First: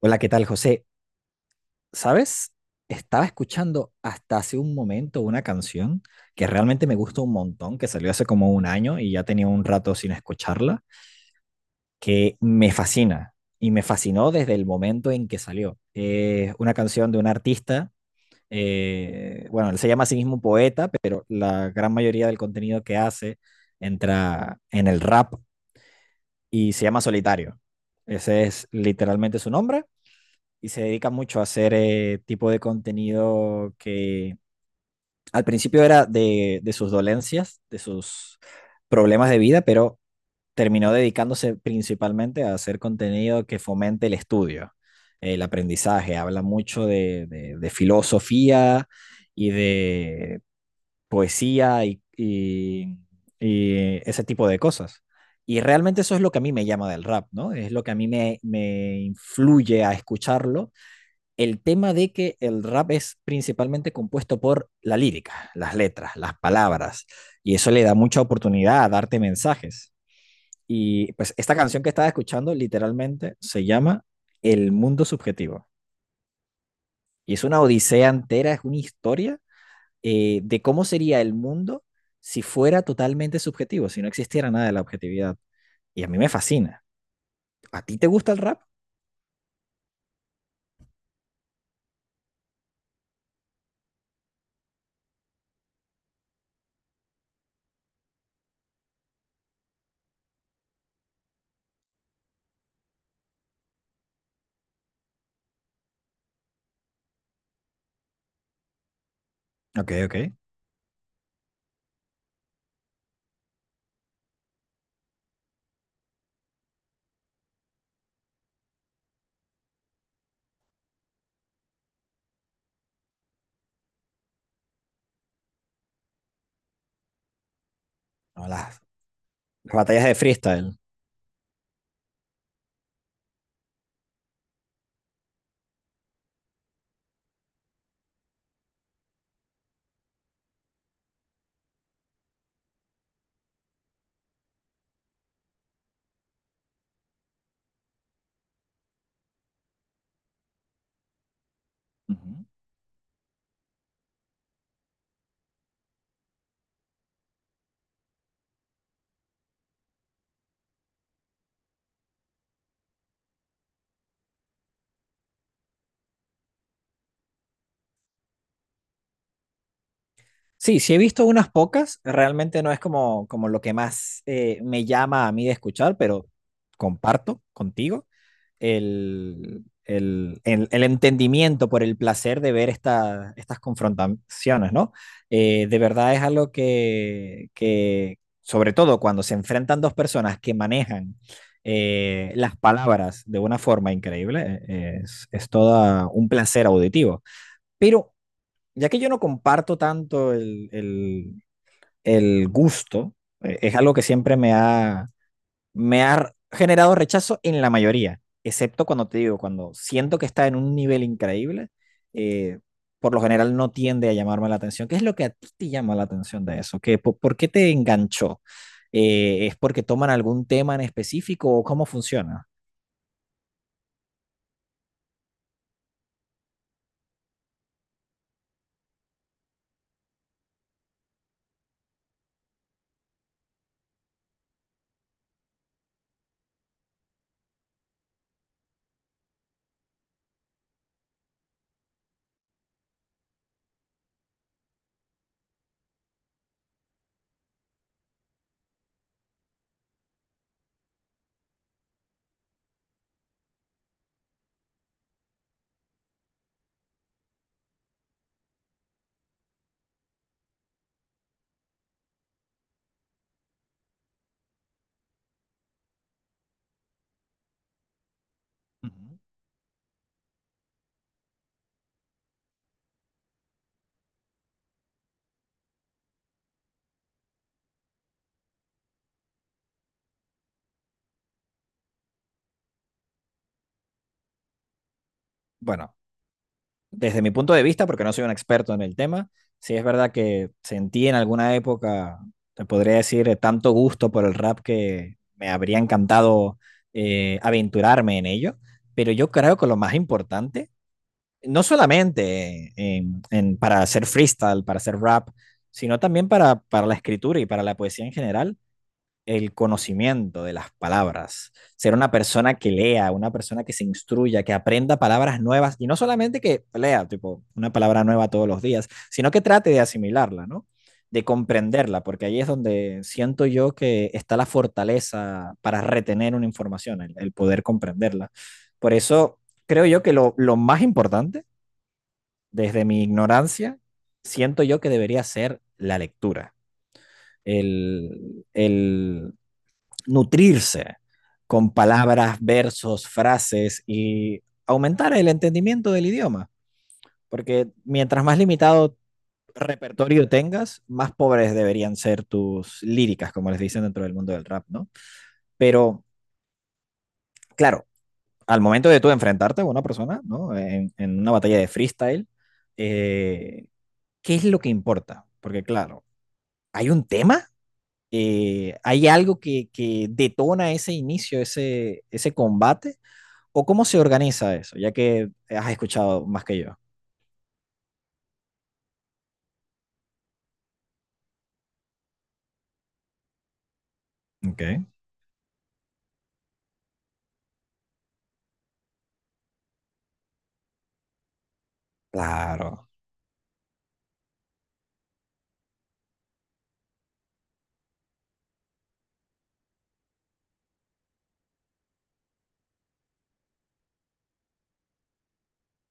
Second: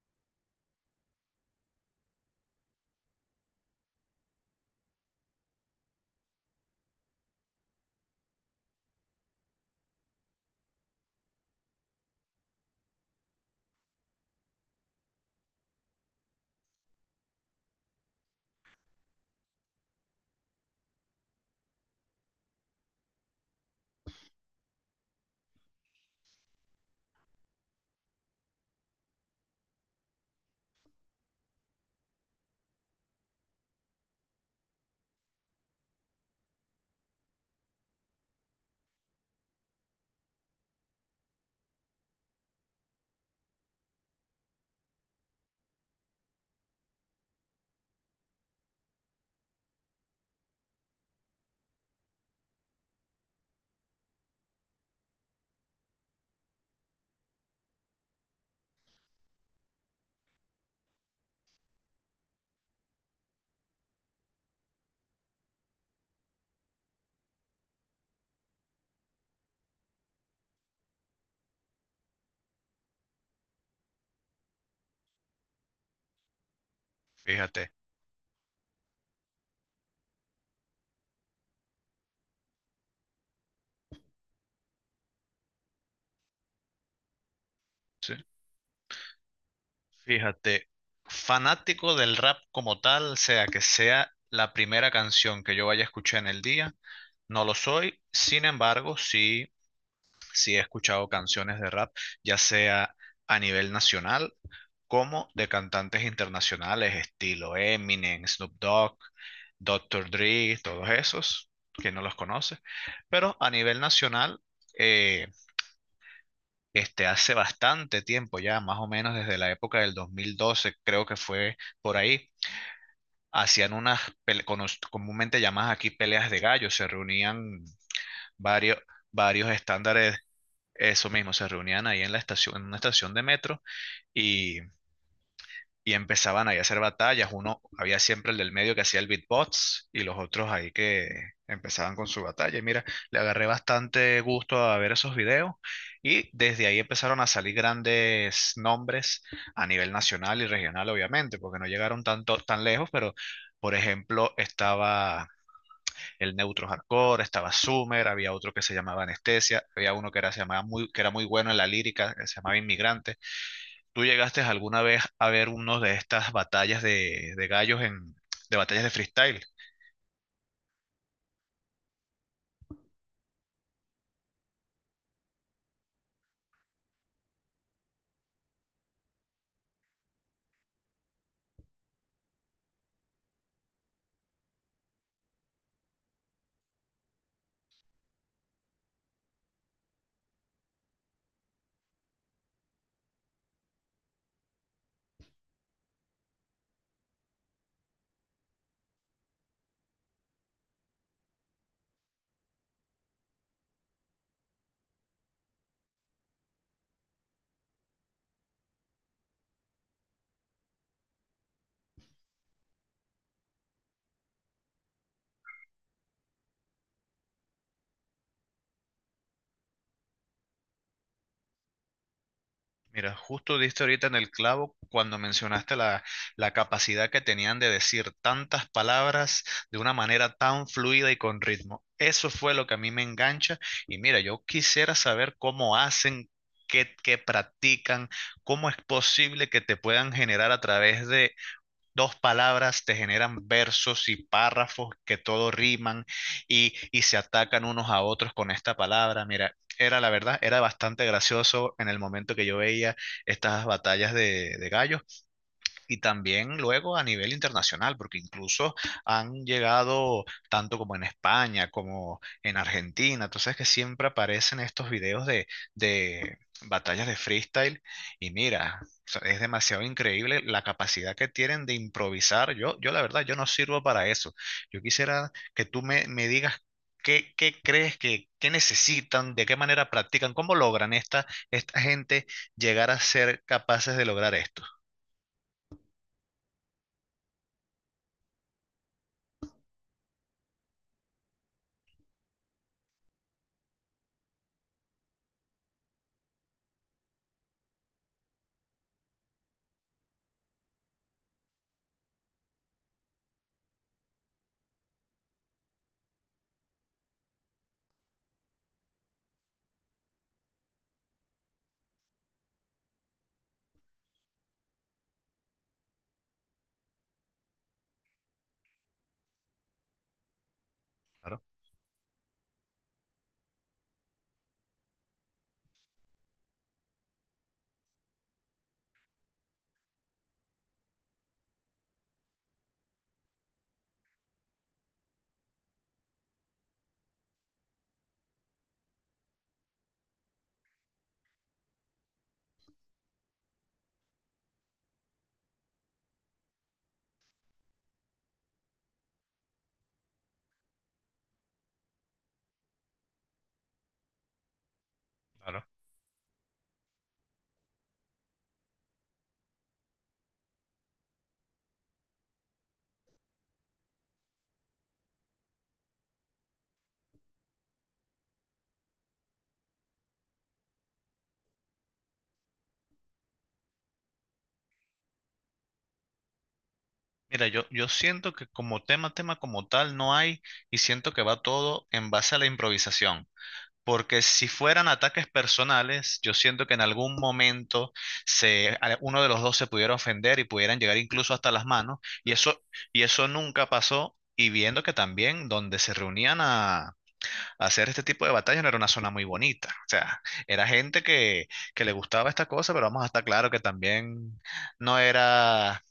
Hola, ¿qué tal, José? ¿Sabes? Estaba escuchando hasta hace un momento una canción que realmente me gusta un montón, que salió hace como un año y ya tenía un rato sin escucharla, que me fascina y me fascinó desde el momento en que salió. Es una canción de un artista, bueno, él se llama a sí mismo un poeta, pero la gran mayoría del contenido que hace entra en el rap y se llama Solitario. Ese es literalmente su nombre. Y se dedica mucho a hacer tipo de contenido que al principio era de sus dolencias, de sus problemas de vida, pero terminó dedicándose principalmente a hacer contenido que fomente el estudio, el aprendizaje. Habla mucho de filosofía y de poesía y ese tipo de cosas. Y realmente eso es lo que a mí me llama del rap, ¿no? Es lo que a mí me influye a escucharlo, el tema de que el rap es principalmente compuesto por la lírica, las letras, las palabras, y eso le da mucha oportunidad a darte mensajes. Y pues esta canción que estaba escuchando literalmente se llama El mundo subjetivo. Y es una Fíjate, odisea entera, es una historia de cómo sería el mundo si fuera totalmente subjetivo, si no existiera nada de la objetividad. Y a mí me fascina. ¿A ti te sí, gusta el rap? fíjate, fanático del rap como tal, sea que sea la primera canción que yo vaya a escuchar en el día, no lo soy, sin embargo, sí, sí he escuchado canciones de rap, ya sea a nivel nacional como de cantantes internacionales, estilo Eminem, Snoop Dogg, Ok, Doctor ok. Dre, todos esos, que no los conoce, pero a nivel nacional, eh, hace bastante tiempo ya, más o menos desde la época del 2012 creo que fue por ahí, hacían unas, comúnmente llamadas aquí peleas de gallos, se reunían O varios, varios las batallas de estándares, freestyle. eso mismo, se reunían ahí en la estación, en una estación de metro y y empezaban ahí a hacer batallas. Uno, había siempre el del medio que hacía el beatbox y los otros ahí que empezaban con su batalla. Y mira, le agarré bastante gusto a ver esos videos y desde ahí empezaron a salir grandes nombres a nivel nacional y regional, obviamente, porque no llegaron Uh tanto, -huh. tan lejos, pero. Por ejemplo, estaba el Neutro Hardcore, estaba Summer, había otro que se llamaba Anestesia, había uno que era, se llamaba muy, que era muy bueno en la lírica, que se llamaba Inmigrante. ¿Tú llegaste alguna vez a ver uno de estas batallas de gallos en, de batallas de freestyle? Sí, sí he visto unas pocas, realmente no es como, como lo que más me llama a mí de escuchar, pero comparto contigo el entendimiento por el placer de ver estas confrontaciones, ¿no? De verdad es algo sobre todo cuando se enfrentan dos personas que manejan las palabras de una forma increíble, es todo un placer auditivo. Pero ya que yo no comparto tanto el gusto, es algo que me ha generado rechazo en la mayoría, excepto cuando te digo, cuando siento que está en un nivel increíble, eh, por lo general no tiende a llamarme la atención. ¿Qué es lo que a ti te llama la atención de eso? ¿Qué, por qué te enganchó? ¿Es porque toman algún tema en específico o cómo funciona? Mira, justo diste ahorita en el clavo cuando mencionaste la capacidad que tenían de decir tantas palabras de una manera tan fluida y con ritmo. Eso fue lo que a mí me engancha. Y mira, yo quisiera saber cómo hacen, qué practican, cómo es posible que te puedan generar a través de dos palabras te generan versos y párrafos que todo riman y se atacan unos a otros con esta palabra. Mira, era la verdad, era bastante gracioso en el momento que yo veía estas batallas de gallos, y también luego a nivel internacional, porque incluso han llegado tanto como en España, como en Argentina. Entonces que siempre aparecen estos videos de batallas de freestyle y mira, o Ujú. sea, es demasiado increíble la capacidad que tienen de improvisar. Yo la verdad, yo no sirvo para eso. Yo quisiera que tú me digas qué crees que qué necesitan, de qué manera practican, cómo logran esta gente llegar a ser capaces de lograr esto. Bueno, desde mi punto de vista, porque no soy un experto en el tema, sí es verdad que sentí en alguna época, te podría decir, tanto gusto por el rap que me habría encantado aventurarme en ello, pero yo creo que lo más importante, no solamente para hacer freestyle, para hacer rap, sino también para la escritura y para la poesía en general, el conocimiento de las palabras, ser una persona que lea, una persona que se instruya, que aprenda palabras nuevas y no solamente que lea tipo una palabra nueva todos los días, sino que trate de asimilarla, ¿no? De Claro. comprenderla, porque ahí es donde siento yo que está la fortaleza para retener una información, el poder comprenderla. Por eso creo yo que lo más importante, desde mi ignorancia, siento yo que debería ser la lectura. El, el, Nutrirse con palabras, versos, frases y aumentar el entendimiento del idioma, porque mientras más limitado repertorio tengas, más pobres deberían ser tus líricas, como les dicen dentro del mundo del rap, ¿no? Claro. Pero, claro, al momento de tú enfrentarte a una persona, ¿no? En una batalla de freestyle, eh, ¿qué es lo que importa? Porque, claro, hay un tema, hay algo detona ese inicio, ese combate, o cómo se organiza eso, ya que has escuchado más que yo. Mira, yo siento que como tema, tema como tal no hay y siento que va todo en base a la improvisación. Porque si fueran Ok. ataques personales, yo siento que en algún momento uno de los dos se pudiera ofender y pudieran llegar incluso hasta las manos. Y eso, Claro. y eso nunca pasó. Y viendo que también donde se reunían a hacer este tipo de batallas no era una zona muy bonita. O sea, era gente que le gustaba esta cosa, pero vamos a estar claro que también no era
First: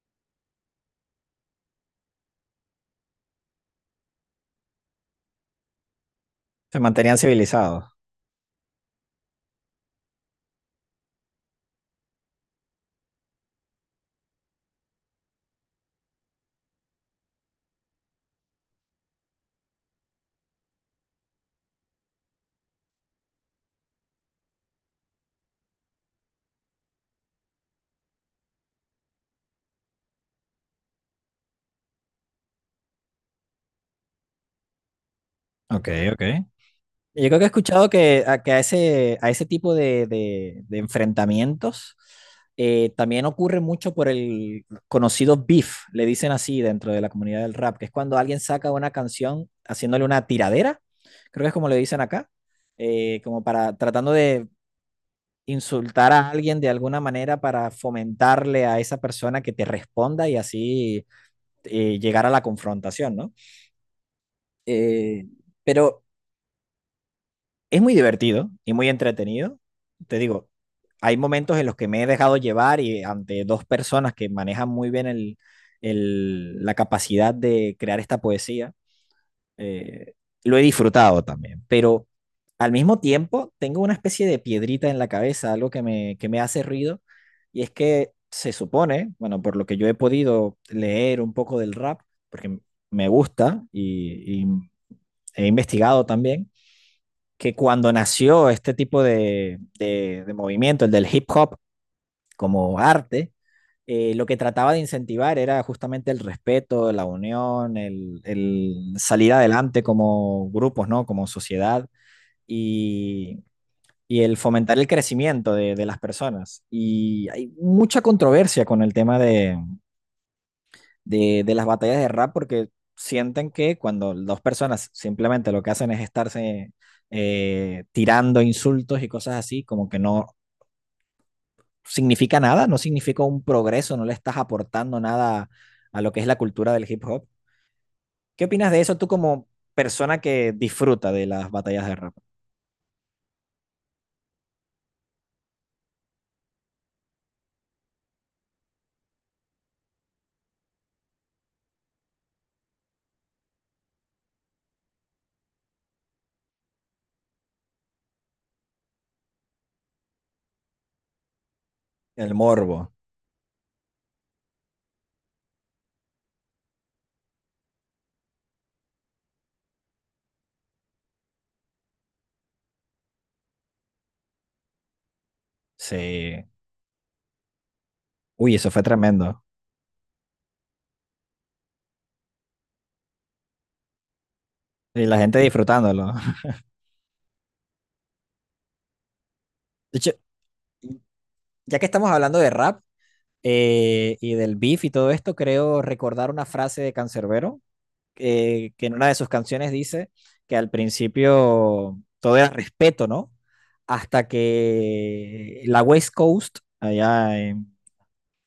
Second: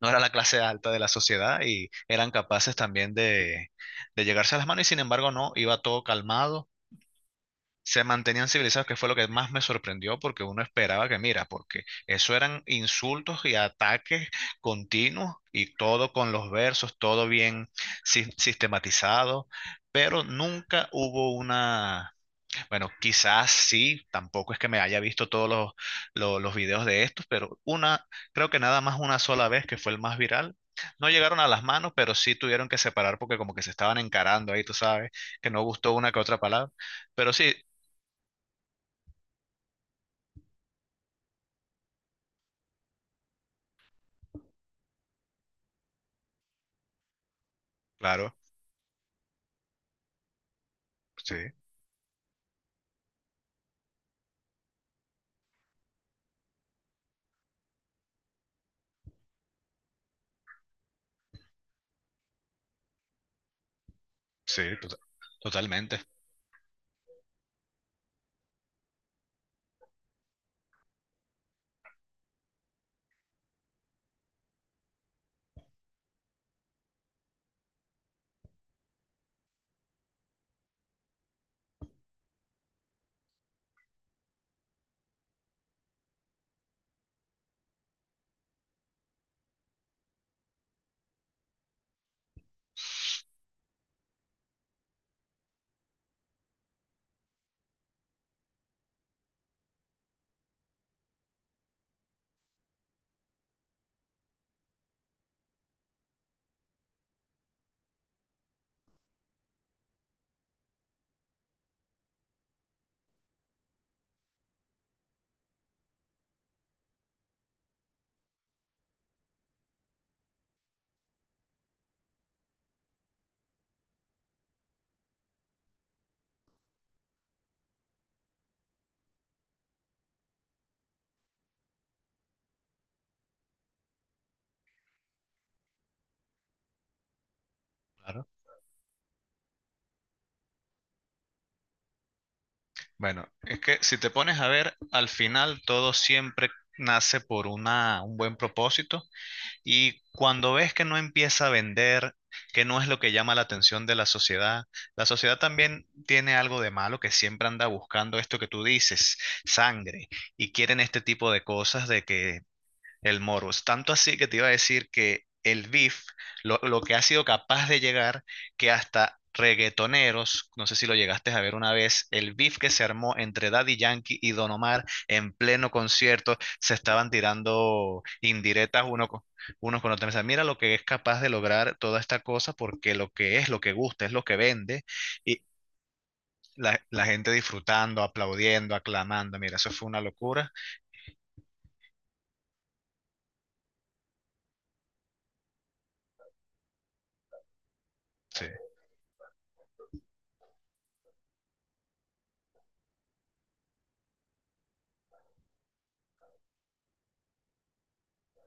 no era la clase alta de la sociedad y eran capaces también de llegarse a las manos y sin embargo no, iba todo calmado, Se mantenían civilizados. se mantenían civilizados, que fue lo que más me sorprendió porque uno esperaba que, mira, porque eso eran insultos y ataques continuos y todo con los versos, todo bien sistematizado, pero nunca hubo una bueno, quizás sí, tampoco es que me haya visto todos los videos de estos, pero una, creo que nada más una sola vez que fue el más viral. No llegaron a las manos, pero sí tuvieron que separar porque como que se estaban encarando ahí, tú sabes, que no Ok, gustó una que ok. otra palabra. Yo Pero creo que he sí, escuchado que que a ese tipo de enfrentamientos también ocurre mucho por el conocido beef, le dicen así dentro de la comunidad del rap, que es cuando claro, alguien saca una canción haciéndole una tiradera, sí, creo que es como le dicen acá, como para tratando de insultar a alguien de alguna manera para fomentarle a esa persona que te responda y así llegar a la confrontación, ¿no? sí, Eh, totalmente. pero es muy divertido y muy entretenido. Te digo, hay momentos en los que me he dejado llevar y ante dos personas que manejan muy bien la capacidad de crear esta poesía, eh, lo he disfrutado también, pero al mismo tiempo tengo una especie de piedrita en la cabeza, algo que me hace ruido, y es que se supone, bueno, por lo que yo he podido leer un poco del rap, porque me gusta y he investigado también, que cuando nació este tipo de movimiento, el del hip hop como arte, lo que trataba de incentivar era justamente el respeto, la unión, el salir adelante como grupos, ¿no? Como sociedad y, y el fomentar el crecimiento de las personas. Y hay mucha controversia con el tema de las batallas de rap porque sienten que cuando dos personas simplemente lo que hacen es estarse tirando insultos y cosas así, como que no, significa nada, no significa un progreso, no le estás aportando nada a lo que es la cultura del hip hop. Claro. ¿Qué opinas de eso tú como persona que disfruta de las batallas de rap? Bueno, es que si te pones a ver, al final todo siempre nace por una, un buen propósito. Y cuando ves que no empieza a vender, que no es lo que llama la atención de la sociedad también tiene algo de malo que siempre anda buscando esto que tú dices, sangre, y quieren este tipo de cosas de El que morbo. el Morus. Tanto así que te iba a decir que el beef, lo que ha sido capaz de llegar, que hasta reggaetoneros, no sé si lo llegaste a ver una vez, el beef que se armó entre Daddy Yankee y Don Omar en pleno concierto, Sí. se estaban tirando Uy, eso fue indirectas tremendo. unos con otros. O sea, mira lo que es capaz de lograr toda esta cosa, porque lo que es, lo que gusta, es lo que vende, Y la gente y disfrutándolo. La gente disfrutando, aplaudiendo, aclamando. Mira, eso fue De una hecho, locura. ya que estamos hablando de rap, y del beef y todo esto, creo recordar una frase de Cancerbero, Sí, que en una de sus canciones dice que al principio todo era respeto, ¿no? Hasta que la West Coast,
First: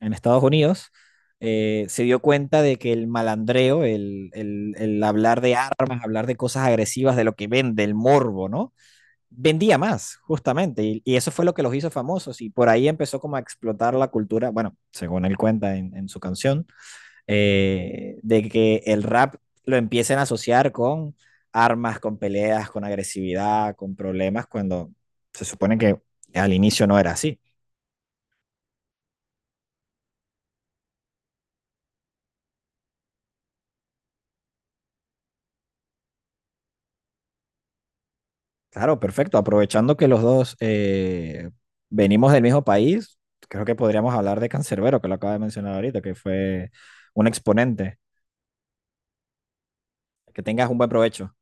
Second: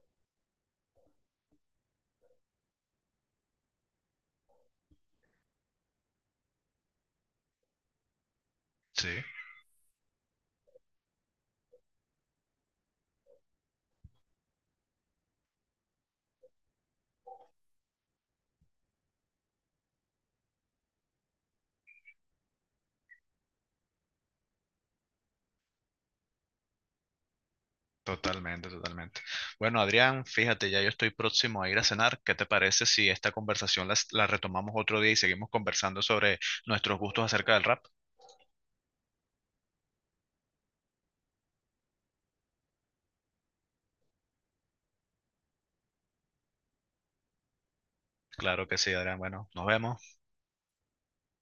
en Estados Unidos, se dio cuenta de que el malandreo, el hablar de armas, hablar de cosas agresivas, de lo que vende, el morbo, ¿no? sí. Vendía más, justamente, y eso fue lo que los hizo famosos, y por ahí empezó como a explotar la cultura, bueno, según él cuenta en su canción, de que el rap lo empiecen a asociar con armas, con peleas, con agresividad, con problemas, cuando se supone que al inicio no era así. Totalmente, totalmente. Bueno, Adrián, fíjate, ya yo estoy próximo a ir a cenar. ¿Qué te parece si esta conversación retomamos otro día y seguimos conversando sobre nuestros gustos acerca del rap? Claro, perfecto. Aprovechando que los dos, venimos del mismo país, creo que podríamos hablar de Cancerbero, que lo acaba de mencionar ahorita, que fue un exponente. Claro que sí, Adrián. Bueno, nos vemos. Que tengas un buen provecho.